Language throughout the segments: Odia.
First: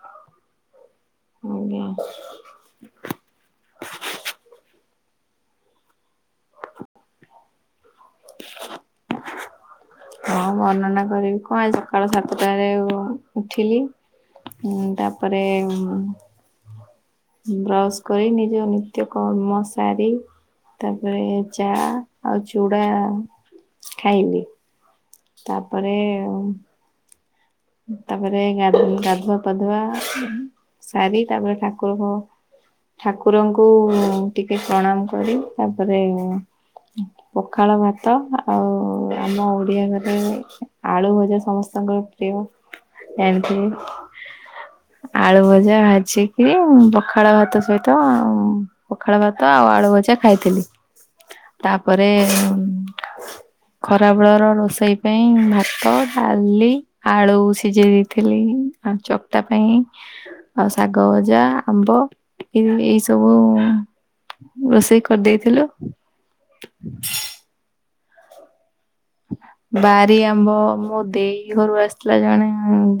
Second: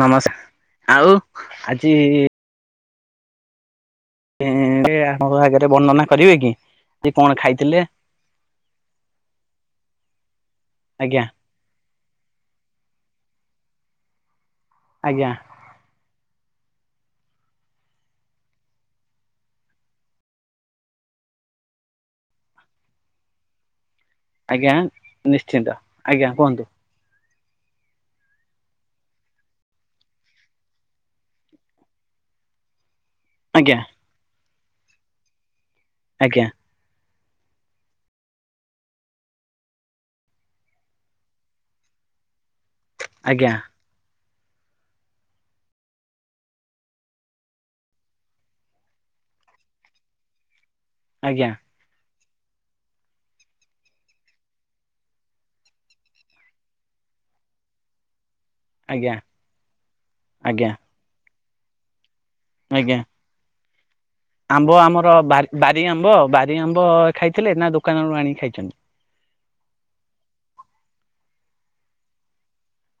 ନମସ୍କାର ଆଉ ଆଜ୍ଞା ଆଜି ଆମ ଆଗରେ ବର୍ଣ୍ଣନା କରିବେ କି ଯେ କଣ ଖାଇଥିଲେ? [unintelligible] ହଁ ବର୍ଣ୍ଣନା ଆଜ୍ଞା କରିବି କଣ ଆଜି ସକାଳ ସାତଟାରେ ଉଠିଲି [unintelligible] ହୁଁ ଆଜ୍ଞା ତାପରେ ବ୍ରସ କରି ନିଜ ନିତ୍ୟ କର୍ମ ସାରି ତାପରେ ଚା ଆଉ ଚୁଡ଼ା ଖାଇଲିି। ଆଜ୍ଞା, ନିଶ୍ଚିନ୍ତ ଆଜ୍ଞା କୁହନ୍ତୁ? ତାପରେ ଗା ଗାଧୁଆ ପାଧୁଆ ସାରି ତାପରେ ଠାକୁରକୁ ଠାକୁରଙ୍କୁ ଆଜ୍ଞା ଟିକେ ପ୍ରଣାମ କରି ତାପରେ ଆଜ୍ଞା ପଖାଳ ଭାତ ଆଉ ଆମ ଓଡ଼ିଆ ଘରେ ଆଳୁ ଭଜା ସମସ୍ତଙ୍କ ପ୍ରିୟ [unintelligible] ଆଜ୍ଞା ଜାଣିଥିବେ। ଆଳୁ ଭଜା ଭାଜିକି ପଖାଳ ଭାତ ସହିତ ପଖାଳ ଭାତ ଆଉ ଆଳୁ ଭଜା ଖାଇଥିଲି। ଆଜ୍ଞା। ତାପରେ [unintelligible] ଖରାବେଳର ରୋଷେଇ ପାଇଁ ଭାତ ଡାଲି ଆଳୁ ସିଝେଇ ଦେଇଥିଲି ଆଉ ଆଜ୍ଞା ଚକଟା ପାଇଁ ଆଉ ଆଜ୍ଞା ଶାଗ ଶାଗ ଭଜା ଆମ୍ବ ଏ ଏଇ ଆଜ୍ଞା ସବୁ ଆମ୍ବ ରୋଷେଇ ଆମର ବାରି କରିଦେଇଥିଲୁ ବାରି ଆମ୍ବ ବାରି ଆମ୍ବ ଖାଇଥିଲେ ନା ଦୋକାନରୁ ଆଣିକି ଖାଇଚନ୍ତି? ବାରି ଆମ୍ବ ମୋ ଦେଇ ଘରୁ ଆସିଥିଲା ଜଣେ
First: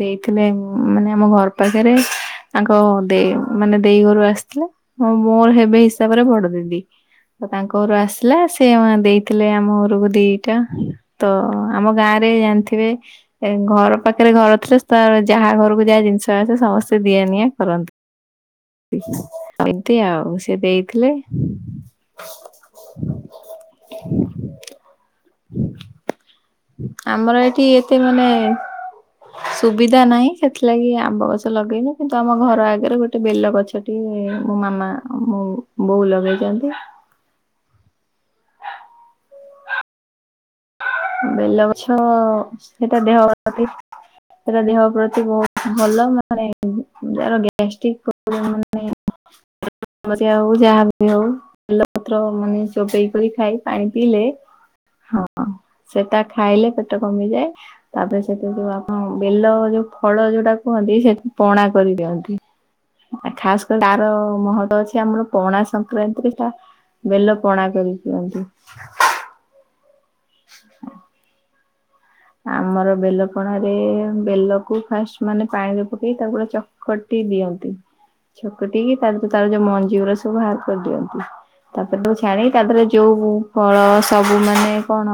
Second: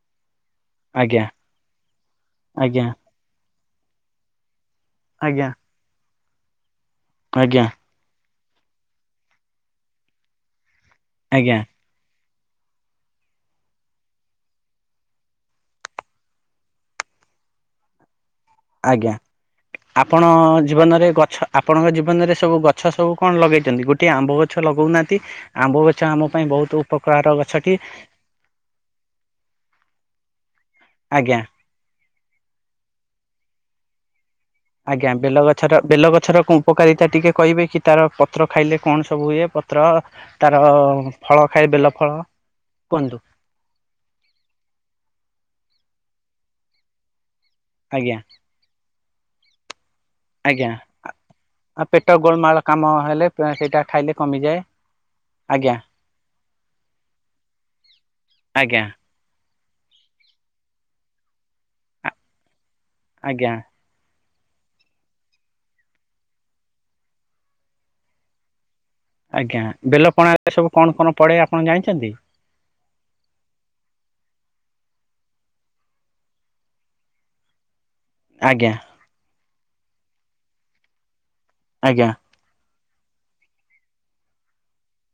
ଦେଇଥିଲେ। ଉ, ମାନେ ଆଜ୍ଞା ଆମ ଘର ପାଖରେ ତାଙ୍କ ଆଜ୍ଞା ଦେଇ ମାନେ ଦେଇ ଘରୁ ଆସିଥିଲେ। ହଁ ଆଜ୍ଞା ମୋର ହେବେ ହିସାବରେ ବଡ ଦିଦି ତ ଆଜ୍ଞା ତାଙ୍କ ଘରୁ ଆସ ସିଥିଲା ସେ ଦେଇଥିଲେ ଆମ ଘରକୁ ଦିଟା। ତ ଆଜ୍ଞା ଆମ ଗାଁରେ ଜାଣିଥିବେ ଏ ଘର ପାଖରେ ଘର ଥିଲେ ତ ଯାହା ଘରକୁ ଯା ଜିନିଷ ଆସେ ସମସ୍ତେ ସମସ୍ତେ ଦିଆ ନିଆ କରନ୍ ଆଜ୍ଞା ତି। ଆପଣ ଜୀବନରେ ଗଛ, ଆପଣଙ୍କ ଜୀବନରେ ସବୁ ଗଛ ସବୁ କଣ ଲଗେଇଚନ୍ତି? ଗୁ ଟେ ଆମ୍ବ ଗଛ ଲଗଉନାହାନ୍ତି। ଆମ୍ବ ଗଛ ଆମ ପାଇଁ ବହୁତୁ ଆମର ଏଠି ଏତେ ଘ ମାନେ ସୁବିଧା ନାହିଁ ସେଥିଲାଗି ଆମ୍ବ ଆଜ୍ଞା ଗଛ ଲଗେଇନୁ। କିନ୍ତୁ ଆମ ଘର ଆଗରେ ଗୋଟେ ବେଲ ଗଛଟିଏ ମୋ ମାମା ଆଜ୍ଞା ମୋ ବେଲଗଛର ବୋଉ ବେଲ ଗଛର କୋଉ ଲଗେଇଛନ୍ତି ଉପକାରିତା ଟିକେ କହିବେ କି ତାର ପତ୍ର ଖାଇଲେ କଣ ସବୁ ହୁଏ? ପତ୍ର ତାର ଫଳ ଖାଏ ବେଲ ଫଳ ସେଟା କୁହନ୍ତୁ? [unintelligible] ସେଟା ଦେହ ପ୍ରତି ବହୁତ ଭଲ। ମାନେ ଯାର ଡେ ଗ୍ୟାଷ୍ଟିକ୍ ଆଜ୍ଞା ପ୍ରବ୍ଲେମ୍ ମାନେ କୌଣସି ଆଉ ଆଜ୍ଞା ଯାହା ବି ହଉ ଆଉ ବେଲ ପେଟ ପତ୍ର ମାନେ ଗୋଳମାଳ କାମ ଚୋବେଇ ହେଲେ କରି ଖାଇ ସେଇଟା ପାଣି ଖାଇଲେ ପିଇଲେ କମିଯାଏ ହଁ ଆଜ୍ଞା ସେଟା ଖାଇଲେ ପେଟ କମିଯାଏ। ତାପରେ ସେଥିରେ ଯୋଉ ଆଜ୍ଞା ଆପଣ ହଁ ବେଲ ଯୋଉ ଫଳ ଯୋଉଟା କୁହନ୍ତି ସେଟା ପଣା କରିପିଅନ୍ତି। ଆ ଆଜ୍ଞା ଖାସ୍ କରି ତାର ମହତ ଅଛି ଆମର ପଣା ସଂକ୍ରାନ୍ତିରେ ସେଟା ବେଲ ପଣା କରିି ପିଅନ୍ତି। ଆଜ୍ଞା ବେଲପଣାରେ ସବୁ କଣ କଣ ପଡେ ଆପଣ ଜାଣିଛନ୍ତି? ଆମର ବେଲ ପଣାରେ ବେଲକୁ ଫାଷ୍ଟ ମାନେ ପାଣିରେ ପକେଇ ତାକୁ ପୁରା ଚ କଟି ଦିଅନ୍ତି। ଆଜ୍ଞା ଛକଟିିକି ତାର ତାର ଯୋଉ ମଞ୍ଜିିଗୁରା ସବୁ ବାହାର କରିଦିଅନ୍ତି। ତାପରେ ଆଜ୍ଞା ତାକୁ ଛାଣି ତା ଦେହରେ ଯୋଉ ଫଳ ସବୁ ମାନେ କଣ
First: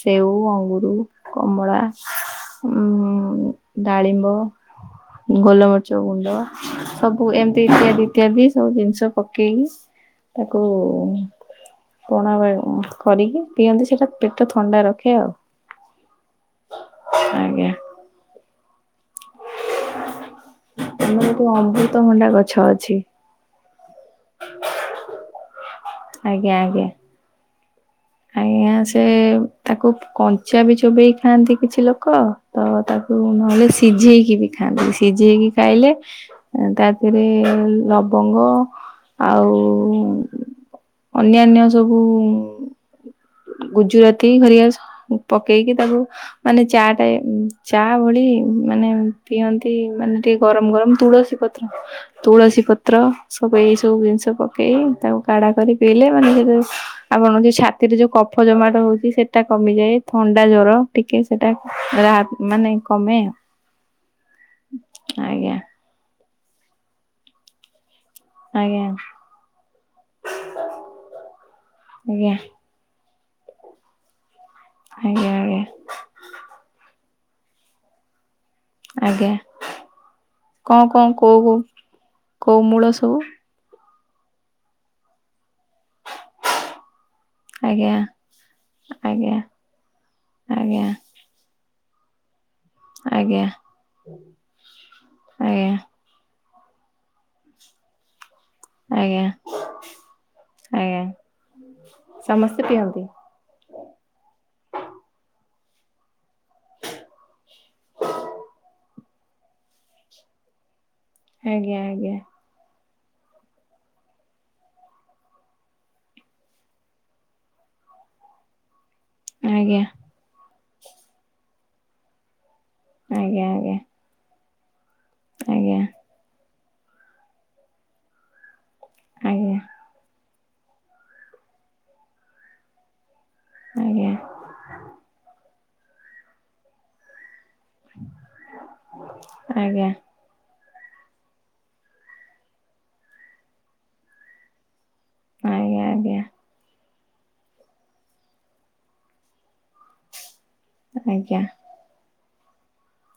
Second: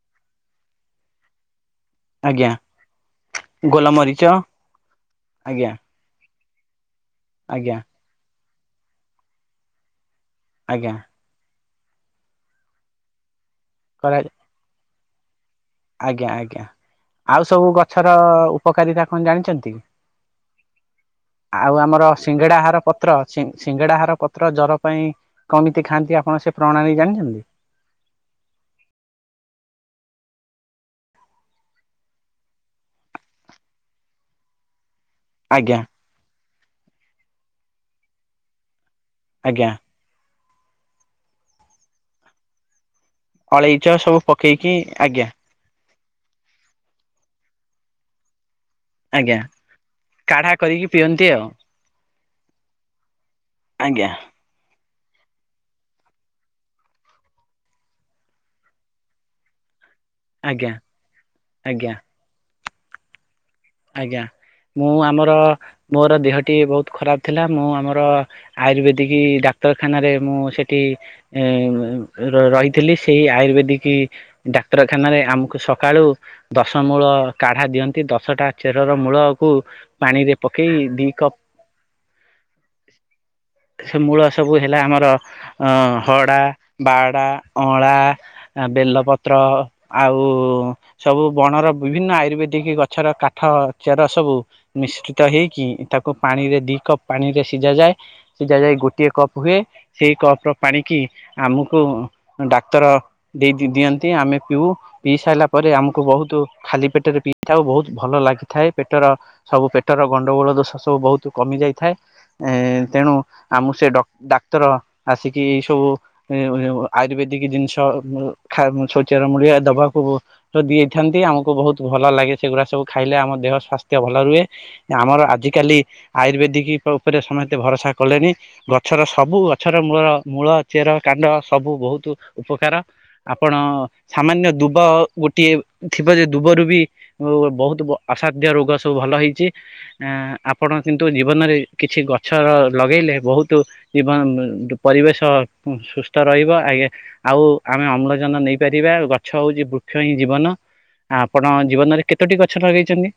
ସେଉ ଅଙ୍ଗୁରୁ କମଳା ଆଜ୍ଞା ଉଁ, ଗୋଲମରିଚ ଡାଳିମ୍ବ ଆଜ୍ଞା ଗୋଲମରି ଚ ଗୁଣ୍ଡ ସବୁ ଏମିତି ଆଜ୍ଞା ଇତ୍ୟାଦି ଇତ୍ୟାଦି ସବୁ ଜିନିଷ ପକେଇକି ତାକୁ ଆଜ୍ଞା। ହୁଁ, ପଣା [unintelligible] ଉ, କରିକି ପିଅନ୍ତି ସେଟା କରା ପେଟ ଥଣ୍ଡା ରଖେ ଆଉ। ଆଜ୍ଞା, ଆଜ୍ଞା ଆଉ ସବୁ ଆଜ୍ଞା। ଗଛର ଉପକାରିତା କଣ ଜାଣିଛନ୍ତି କି? ଆମର ଗୋଟେ ଆଉ ଆମର ଅମୃତଭଣ୍ଡା ଗଛ ଅଛି ସିଙ୍ଗଡାହାରପତ୍ର ସିଙ୍ଗ ସିଙ୍ଗଡ଼ାହାର ପତ୍ର ଜ୍ଵର ପାଇଁ କମିତି ଖାଆନ୍ତି ଆପଣ ସେ ଆଜ୍ଞା ଆଜ୍ଞା। ପ୍ରଣାଳୀ ଜାଣିଛନ୍ତି? ଆଜ୍ଞା ସେ ତାକୁ ଫୁ କଞ୍ଚା ବି ଚୋବେଇ ଖାଆନ୍ତି କିଛି ଲୋକ। ତ ତାକୁ ନହେଲେ ସିଝେଇକି ବି ଖାଆନ୍ତି, ସିଝେଇକି ଆଜ୍ଞା ଖାଇଲେ ଅ, ତାପରେ ଲବଙ୍ଗ ଆଉ ଆଜ୍ଞା। ଅନ୍ୟାନ୍ୟ ସବୁ ଅଳେଇଚ ସବୁ ଗୁଜୁରାତି ଘରିକା ପକେଇକି ସ- ଆଜ୍ଞା ପକେଇକି ତାକୁ ମାନେ ଚା ଟାଏ ଉଁ, ଚା ଭଳି ଉଁ, ମାନେ ଆଜ୍ଞା। ପିଅନ୍ତି, ମାନେ ଟିକେ କାଢା ଗରମ କରିକି ଗରମ ପିଅନ୍ତି ତୁଳସୀ ଆଉ ପତ୍ର, ତୁଳସୀ ପତ୍ର ସବୁ ଏଇ ସବୁ ଆଜ୍ଞା ଜିନିଷ ପକେଇ ତାକୁ କାଢା କରି ପିଇଲେ ମାନେ [unintelligible] ଆପଣଙ୍କ ଯୋଉ ଛା ତିରେ ଯୋଉ କଫ ଜମାଟ ହଉଛି ସେଟା କମିଯାଏ। ଥଣ୍ଡା ଆଜ୍ଞା ଜର ଟିକେ ସେଟା ଆଜ୍ଞା। ରା-ମାନେ କମେ। ଆଜ୍ଞା ମୁଁ ଆମର ଆଜ୍ଞା ମୋର ଦେହଟି ବହୁତ ଖରାପ ଥିଲା ମୁଁ ଆମର ଆଜ୍ଞା ଆୟୁର୍ବେଦିକ ଡାକ୍ତରଖାନାରେ ମୁଁ ସେଠି ଏ, ମୁମ୍ ଆଜ୍ଞା ର- ରହି ଥିଲି ସେଇ ଆୟୁର୍ବେଦିକି ଡାକ୍ତରଖାନାରେ ଆଜ୍ଞା ଆମକୁ ଆଜ୍ଞା ସକାଳୁ ଦଶ ମୂଳ କାଢ଼ା ଦିଅନ୍ତି ଦଶଟା ଚେରର ଆଜ୍ଞା ମୂଳକୁ ପାଣିରେ ପକେଇ କଣ କଣ ଦି କପ କୋଉ କୋଉ ପାଣି କୋଉ ମୂଳ ସବୁ ସେ ମୂଳ ସବୁ ହେଲା ଆମର ହଡ଼ା ବାଡ଼ା ଅଁଳା ଆଜ୍ଞା ବେଲପତ୍ର ଆଜ୍ଞା ଆଉ ଆଜ୍ଞା ସବୁ ବଣର ବିଭିନ୍ନ ଆୟୁର୍ବେଦିକ ଗଛର କାଠ ଆଜ୍ଞା ଚେର ସବୁ ମିଶ୍ରିତ ହେଇକି ଆଜ୍ଞା ତାକୁ ପାଣିରେ ଦି କପ୍ ପାଣିରେ ସିଝା ଯାଏ। ସିଝା ଯାଇକି ଗୋଟିଏ ଆଜ୍ଞା କପ୍ ହୁଏ ସେଇ କପ ର ପାଣିକି ଆଜ୍ଞା ଆମକୁ ସମସ୍ତେ ଡାକ୍ତର ପିଅନ୍ତି ଦିଅନ୍ତି। ଦେଇ ଦିଅନ୍ତି ଆମେ ପିଉ ପିଇ ସାରିଲା ପରେ ଆମକୁ ବହୁତ ଖାଲି ପେଟରେ ପିଇଥାଉ ବହୁତ ଭଲ। ଭଲ ଲାଗିଥାଏ ପେଟର ସବୁ ପେଟର ଗଣ୍ଡଗୋଳ ଦୋଷ ସବୁ ବହୁତ କମି ଆଜ୍ଞା ଯାଇଥାଏ। ଏ ତେଣୁ ଆମକୁ ସେ ଡ ଡାକ୍ତର ଆସିକି ସବୁ ଆୟୁର୍ବେଦିକ ଜିନିଷ। ଖ ଶୌଚର ମୂଳି ଆଜ୍ଞା ଦବାକୁ ଯ ଦି ଦେଇଥାନ୍ତି ଆମକୁ ବହୁତ ଭଲ ଲାଗେ ସେଗୁଡା ସବୁ। ଖାଇଲେ ଆମ ଆଜ୍ଞା ଦେହ ସ୍ଵାସ୍ଥ୍ୟ ଭଲ ରୁହେ ଆମର ଆଜିକାଲି ଆଜ୍ଞା ଆୟୁର୍ବେଦିକ ଉପରେ ସମସ୍ତେ ଭରସା କଲେଣିି ଗଛର ସବୁ ଆଜ୍ଞା ଗଛର ମୂଳ ମୂଳ ଚେର କାଣ୍ଡ ସବୁ ବହୁତ ଉପକାର ଆପଣ ଆଜ୍ଞା ସାମାନ୍ୟ ଦୁବ ଗୋଟିଏ ଥିବ ଯେ ଦୁବରୁ ବି ବହୁତ ଅସାଧ୍ୟ ରୋଗ ସବୁ ଭଲ ହେଇଛି ଆଜ୍ଞା ଆଜ୍ଞା ଆ ଆପଣ କିନ୍ତୁ ଜୀବନରେ କିଛି ଗଛର ଲଗେଇଲେ ବହୁତ ଜୀବନ। ପରିବେଶ ଆଜ୍ଞା ସୁସ୍ଥ ଆଜ୍ଞା ରହିବ ଆ ଗେ ଆଉ ଆମେ ଅମ୍ଳଜାନ ନେଇପାରିବା ଗଛ ହଉଛି ବୃକ୍ଷ ହିଁ ଜୀବନ ଆଜ୍ଞା ଆଜ୍ଞା ଆପଣ ଜୀବନରେ କେତୋଟି ଗଛ ଲଗେଇଛନ୍ତି?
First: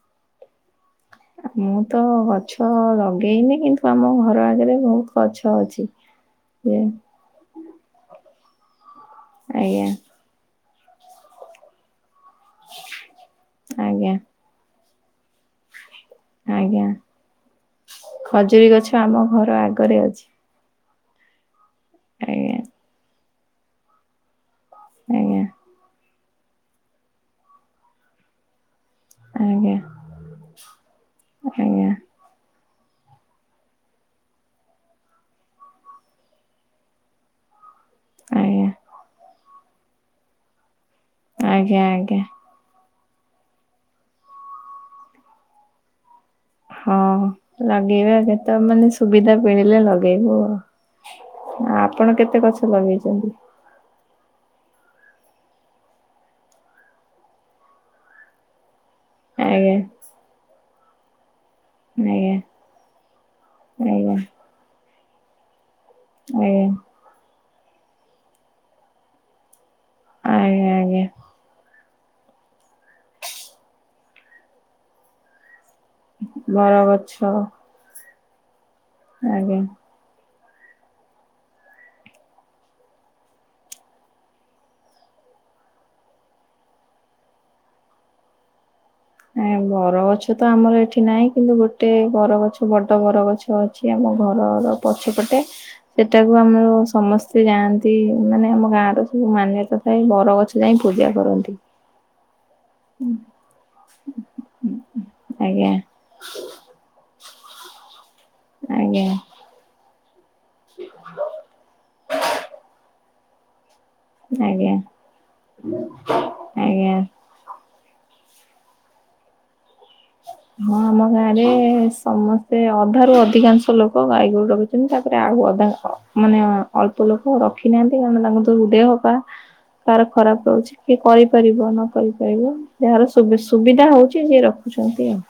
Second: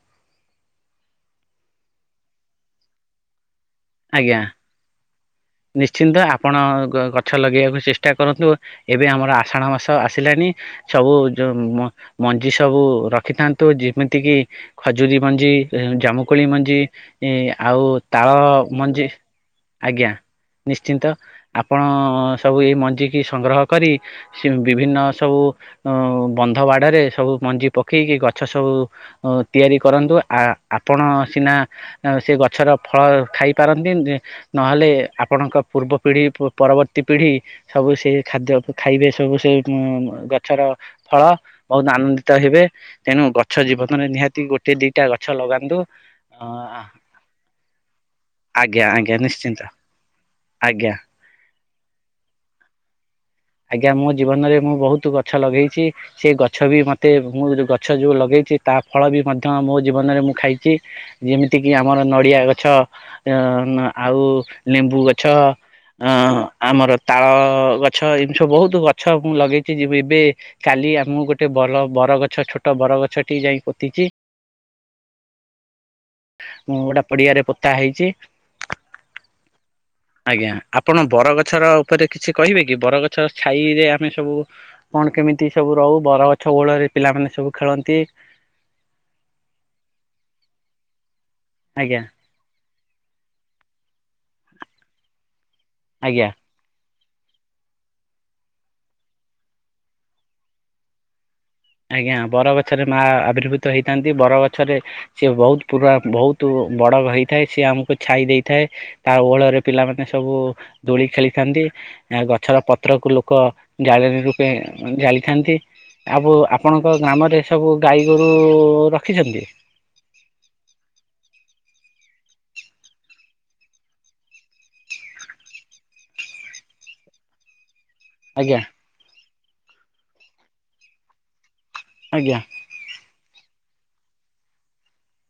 ମୁଁ ତ ଗଛ ଲଗେଇନି କିନ୍ତୁ ଆମ ଆଜ୍ଞା ଘର ଆଗରେ ବହୁତ ଗଛ ଅଛି। ନିଶ୍ଚିନ୍ତ ଆପଣଗ ଗଛ ଲଗେଇବାକୁ ଚେଷ୍ଟା କରନ୍ତୁ ଏବେ ଆମର ଆଷାଢ଼ ଆଜ୍ଞା ମାସ ଆସିଲାଣି ସବୁ ଯୋଉ ମଞ୍ଜି ସବୁ ରଖିଥାନ୍ତୁ ଆଜ୍ଞା ଯେମିତି କିି ଖଜୁରୀ ମଞ୍ଜି ଜାମୁ କୋଳି ମଞ୍ଜି ଆଜ୍ଞା ତା ତାଳ ଖଜୁରୀ ଗଛ ମଞ୍ଜି ଆମ ଘର ଆଗରେ ଆଜ୍ଞା। ଅଛି ନିଶ୍ଚିନ୍ତ ଆପଣ ଆଜ୍ଞା ସବୁ ଏଇ ମଞ୍ଜି କି ସଂଗ୍ରହ କରି ବିଭିନ୍ନ ସବୁ ଆଜ୍ଞା ଉ ବନ୍ଧ ବାଡରେ ସବୁ ମଞ୍ଜି ପକେଇକି ଗଛ ସବୁ ଆଜ୍ଞା ତିଆରି କରନ୍ତୁ ଆ ଆପଣ ସିନା ଆଜ୍ଞା ସେ ଗଛର ଫଳ ଖାଇ ପାରନ୍ତି ନହେଲେ ଆପଣଙ୍କ ପୂର୍ବ ପିଢ଼ି ପରବର୍ତ୍ତୀ ପିଢ଼ି ସବୁ ସେ ଆଜ୍ଞା ଖାଦ୍ୟକୁ ଖାଇବେ ସବୁ ସେ ଗଛର। ଫଳ ଆଜ୍ଞା ବହୁତ ଆଜ୍ଞା ଆନନ୍ଦିତ ହେବେ। ତେଣୁ ଗଛ ଜୀବନରେ ନିହାତି ଗୋଟେ ଦିଟା ଗଛ ଲଗାନ୍ତୁ ଅ ହଁ ଲଗେଇବା କଥା ଆଜ୍ଞା ମାନେ ଆଜ୍ଞା ସୁବିଧା ନିଶ୍ଚିନ୍ତ ମିଳିଲେ ଲଗେଇବୁ ଆଜ୍ଞା ଆଉ। ଆପଣ କେତେ ଗଛ ଲଗେଇଛନ୍ତି? ଆଜ୍ଞା ମୋ ଜୀବନରେ ମୁଁ ବହୁତ ଗଛ ଲଗେଇଛି। ସେ ଗଛ ବି ମତେ ମୁଁ ଯୋଉ ଗଛ ଯୋଉ ଲଗେଇଛି ତା ଫଳ ବି ମଧ୍ୟ ଆଜ୍ଞା ମୋ ଜୀବନରେ ମୁଁ ଖାଇଛି। ଯେମିତି କିି ଆମର ଆଜ୍ଞା ନଡ଼ିଆ ଗଛ ଅ ମ ଆଜ୍ଞା ଆଉ ଲେମ୍ବୁ ଗଛ। ଅ ଆଜ୍ଞା ଆମର ତାଳ ଗଛ ଏମିତି ସବୁ ବହୁତ ଗଛ ମୁଁ ଲଗେଇଛି ଏବେ ଆଜ୍ଞା କାଲି ଆଜ୍ଞା ଆମଁ ଗୋଟେ ବର ବରଗଛ ଛୋଟ ବରଗଛଟି ଯାଇ ପୋତିଛି। ମୁଁ ଗୋଟାଏ ବରଗଛ ପଡିଆରେ ପୋତା ହେଇଛି। ଆଜ୍ଞା। ଆଜ୍ଞା ଆପଣ ବରଗଛର ଉପରେ କିଛି କହିବେ କି ବରଗଛ ଛାଇରେ ଆମେ ସବୁ କଣ କେମିତି ସବୁ ରହୁ ବର ଗଛ ଓହଳରେ ପିଲାମାନେ ସବୁ ଖେଳନ୍ତି। ଏଁ ବରଗଛ ତ ଆମର ଏଠି ନାହିଁ କିନ୍ତୁ ଗୋଟେ ଆଜ୍ଞା ବରଗଛ ବଡ ବର ଗଛ ଅଛି ଆମ ଘରର ପଛପଟେ ଆଜ୍ଞା ସେଟାକୁ ଆମର ସମସ୍ତ ସେ ଯାଆନ୍ତି ମାନେ ଆମ ଗାଁର ସବୁ ମାନ୍ୟତା ଥାଏ ବରଗଛ ଯାଇ ପୂଜା କରନ୍ତି। ଆଜ୍ଞା ବର ଗଛରେ ମା ଆବିର୍ଭୁତ ହେଇଥାନ୍ତି ବର ଗଛରେ ସିଏ ବହୁତ ଆଜ୍ଞା ପୁରା ବହୁତ ବଡ ହେଇଥାଏ ସିଏ ଆମକୁ ଛାଇ ଦେଇଥାଏ ଆଜ୍ଞା ତା ଓହଳରେ ପିଲାମାନେ ସବୁ ଦୋଳି ଖେଳିଥାନ୍ତି ଗଛର ପତ୍ରକୁ ଲୋକ ଜାଳେରି ରୂପେ ଆଜ୍ଞା ଜାଳିଥାନ୍ତି ଆଉ ଆପଣଙ୍କ ଆଜ୍ଞା। ଗାଁ ଆମର ଏ ସବୁ ଗାଈ ଗୋରୁ ରଖିଛନ୍ତି। ହଁ ଆମ ଗାଁରେ ସମସ୍ତେ ଅଧାରୁ ଅଧିକାଂଶ ଲୋକ ଗାଈ ଗୋରୁ ର କିନ୍ତୁ ତାପରେ ଆଉ ଅଧା ମାନେ ଅଳ୍ପ ଲୋକ ରଖିନାହାନ୍ତି କାହିଁ କି ଆଜ୍ଞା ନା ଦେହ ପା କାହାର ଖରାପ ଅଛି କିଏ କରି କରିପାରିବ ନ ଆଜ୍ଞା କରିପାରିବ ଯାହାର ସୁବୁ ସୁବିଧା ହଉଛି ସିଏ ରଖୁଛନ୍ତି ଆଉ।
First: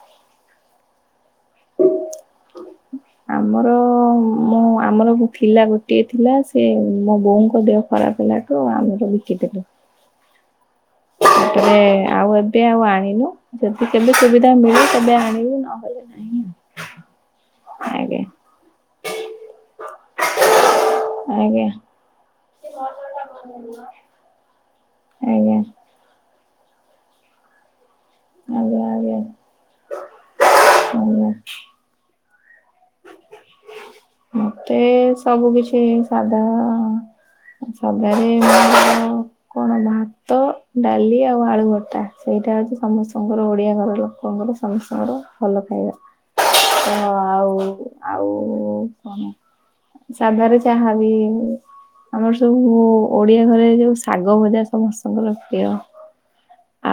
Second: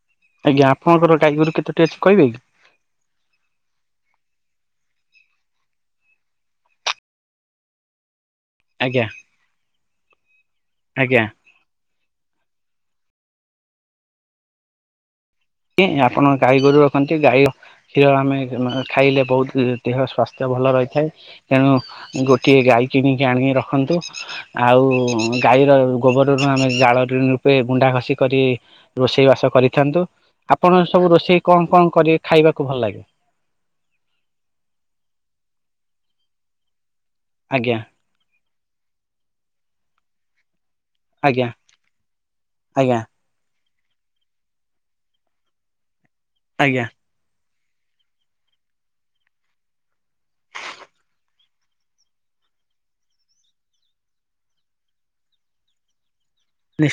ଆଜ୍ଞା ଆପଣଙ୍କର ଗାଈଗୋରୁ କେତେ ଟି ଅଛି କହିବେ କି? ଆମର ମୁଁ ଆମର ଥିଲା ଗୋଟିଏ ଥିଲା ସେ ମୋ ବୋଉଙ୍କ ଦେହ ଖରାପ ହେଲା ଠୁ ଆଜ୍ଞା ଆମର ବିକି ଦେଲୁ। ଆଜ୍ଞା। ଏବେ ଆଉ ଏବେ ଆଉ ଆଣିନୁ ଯଦି କେବେ ସୁବିଧା ମିଳିବ ତେବେ ଆଣିବୁ। କି ନହେଲେ ନାହିଁ ଆପଣ ଗାଈ ଗୋରୁ ରଖନ୍ତି ଗାଈ କ୍ଷୀର ଆଜ୍ଞା ଆମେ ଖାଇଲେ ବହୁତ ଦେହ ସ୍ଵାସ୍ଥ୍ୟ ଭଲ ରହିଥାଏ ଆଜ୍ଞା ତେଣୁ ଗୋ ଟିଏ ଗାଈ କିଣିକି ଆଣିକି ରଖନ୍ତୁ ଆଉ ଆଜ୍ଞା। ଗାଈର ଗୋବରରୁ ମାନେ ଜାଳନି ରୂପେ ଗୁଣ୍ଡା ଘଷି କରି ଆଜ୍ଞା ଆଜ୍ଞା ରୋଷେଇ ବାସ କରିଥାନ୍ତୁ। ଆପଣ ସବୁ ଆଜ୍ଞା ରୋଷେଇ କଣ କଣ କରି ଖାଇବାକୁ ଭଲ ଲାଗେ? ମତେ ସବୁ କିଛି ସାଧା ଆଜ୍ଞା ସା ଘରେ [inaudible] କଣ ଭାତ ଡାଲି ଆଉ ଆଜ୍ଞା ଆଳୁ ଭତା ସେଇଟା ହଉଛି ଆଜ୍ଞା। ସମସ୍ ତାଙ୍କର ଓଡ଼ିଆ ଘର ଲୋକଙ୍କର ସମସ୍ତଙ୍କର ଭଲ ଖାଇବା। ଆଜ୍ଞା। ହଁ ଆଉ ଆଉ କଣ ସାଧାରେ ଜାହା ବି ଆମର ସବୁ ଓଡ଼ିଆ ଘରେ ଯୋଉ ଶାଗ ଭଜା ସମସ୍ତଙ୍କର ପ୍ରିୟ।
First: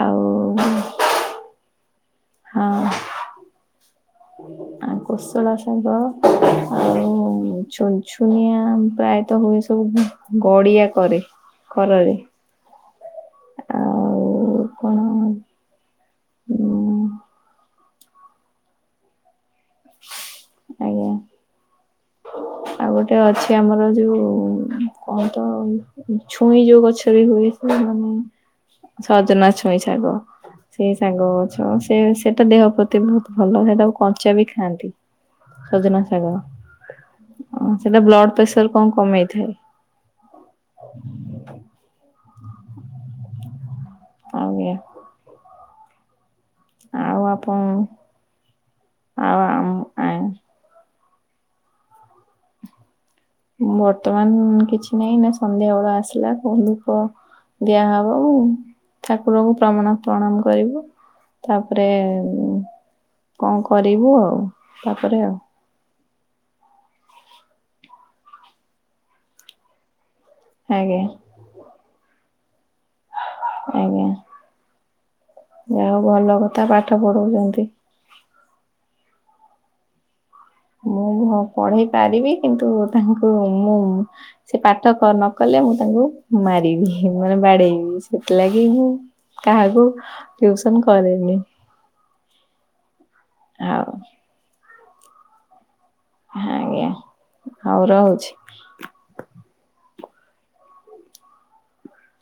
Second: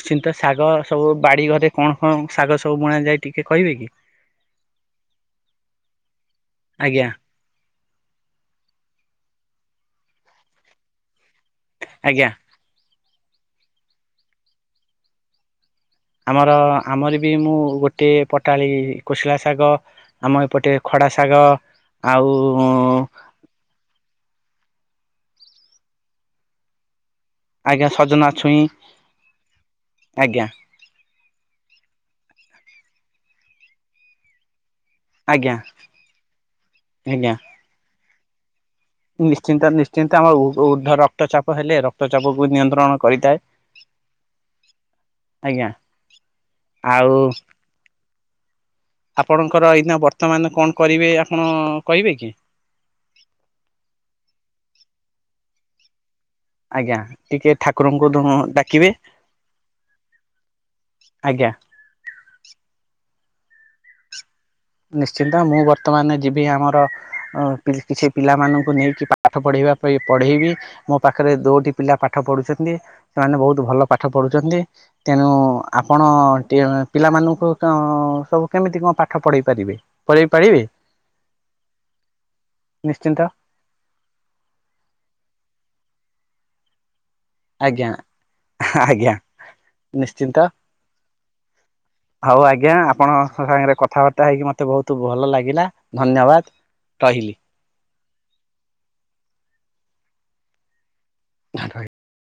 ଆଉ ଶାଗ ସବୁ ବାଡି ଘରେ କଣ କଣ ଶାଗ ହଁ ସବୁ ବୁଣ ଯାଏ ଟିକେ କହିବେ କି? ଆ କୋଶଳା ଶାଗ ଆଜ୍ଞା ଆଉ ଛୋଇ। ଛୁଇଁଆ ପ୍ରାୟତଃ ହୁଏ ସବୁ ଗଡିଆ କରେ କରରରେ। ଆଜ୍ଞା। ଆଉ କଣ? ଆମର ଉଁ ଆମର ବି ମୁଁ ଗୋଟିଏ ପଟାଳି କୋଶିଳା ଶାଗ ଆମ ଏପଟେ ଆଜ୍ଞା ଖଡା ଶାଗ ଆଉ କି ଆମର ଯେଉ କଣ ତ ଛୁଇଁ ଯେଉଁ ଗଛ ରେ ହୁଏ। ଆଜ୍ଞା ମାନେ ସଜନା ଛୁଇଁ ସଜନା ଛୁଇଁ ଛାଗ। ଆଜ୍ଞା ସେଇ ସାଗ ଗଛ ସେ ସେଟା ଦେହ ପ୍ରତି ବହୁତ ଭଲ ସେଇଟାକୁ କଞ୍ଚା ବି ଖାଆନ୍ତି। ଆଜ୍ଞା ସଜନା ଶାଗ ଆଜ୍ଞା ଅଁ ସେଟା ବ୍ଲଡ ପ୍ରେସର କଣ କମ ନିଶ୍ଚିନ୍ତ ନିଶ୍ଚିନ୍ତ ଆମର ଉର୍ଦ୍ଧ୍ୱ ରକ୍ତଚାପ ହେଲେ ରକ୍ତଚାପକୁ ନିୟନ୍ତ୍ରଣ କରିଥାଏ। ଆଜ୍ଞା। ଆଜ୍ଞା ଆଉ ଆଉ ଆମ ଆପଣଙ୍କର ଏଇନା ଆଁ ବର୍ତ୍ତମାନ କଣ କରିବେ ଆପଣ କହିବେ କି? ବର୍ତ୍ତମାନ କିଛି ନାହିଁ ଏନା ସନ୍ଧ୍ୟା ବେଳ ଆସିଲା। ଧୂପ ଆଜ୍ଞା ଟିକେ ଠାକୁରଙ୍କୁ ଦିଆହବ ମୁ ଡାକିବେ ଠାକୁରଙ୍କୁ ପ୍ରମାଣ ପ୍ରଣାମ କରିଵି। ଆଜ୍ଞା। ତାପରେ କଣ କରିବୁ ଆଉ ତାପରେ ଆଉ ନିଶ୍ଚିନ୍ତ ମୁଁ ବତ୍ ବର୍ତ୍ତମାନେ ଯିବି ଆମର କିଛି ପିଲାମାନଙ୍କୁ ନେଇକି ପାଠ ପଢ଼ିବା ପାଇଁ ପଢ଼େଇବି। ମୋ ଆଜ୍ଞା ପାଖରେ ଦୋଟି ପିଲା ପାଠ ପଢୁଛନ୍ତି ସେମାନେ ବହୁତ ଭଲ ପାଠ ଆଜ୍ଞା ପଢୁଛନ୍ତି। ତେଣୁ ଯାହା ହଉ ଆପଣ ଭଲ କଥା ପାଠ ପିଲାମାନଙ୍କୁ ପଢଉଛନ୍ତି। କଣ ସବୁ କେମିତି କଣ ପାଠ ପଢ଼େଇ ପାରିବେ ପଢେଇ ପାରିବେ? ମୁଁ ମୁଁ ପଢେଇ ପାରିବି କିନ୍ତୁ ନିଶ୍ଚିନ୍ତ ତାଙ୍କୁ ମୁଁ ସେ ପାଠ କ ନ କଲେ ମୁଁ ତାଙ୍କୁ ମାରିବି। ମୁ ମାନେ ଆଜ୍ଞା ବାଡେଇବି ସେଥିଲାଗି ମୁଁ ଆଜ୍ଞା କାହାକୁ ନିଶ୍ଚିନ୍ତ ଟିଉସନ୍ କରେନି। ହଉ ଆଜ୍ଞା ଆପଣଙ୍କ ସାଙ୍ଗରେ ଆଉ କଥାବାର୍ତ୍ତା ହେଇକି ମତେ ବହୁତ ଭଲ ଲାଗିଲା। ଧନ୍ୟବାଦ ଆଜ୍ଞା ରହିଲି। ହଉ ରହୁଛି। [inaudible]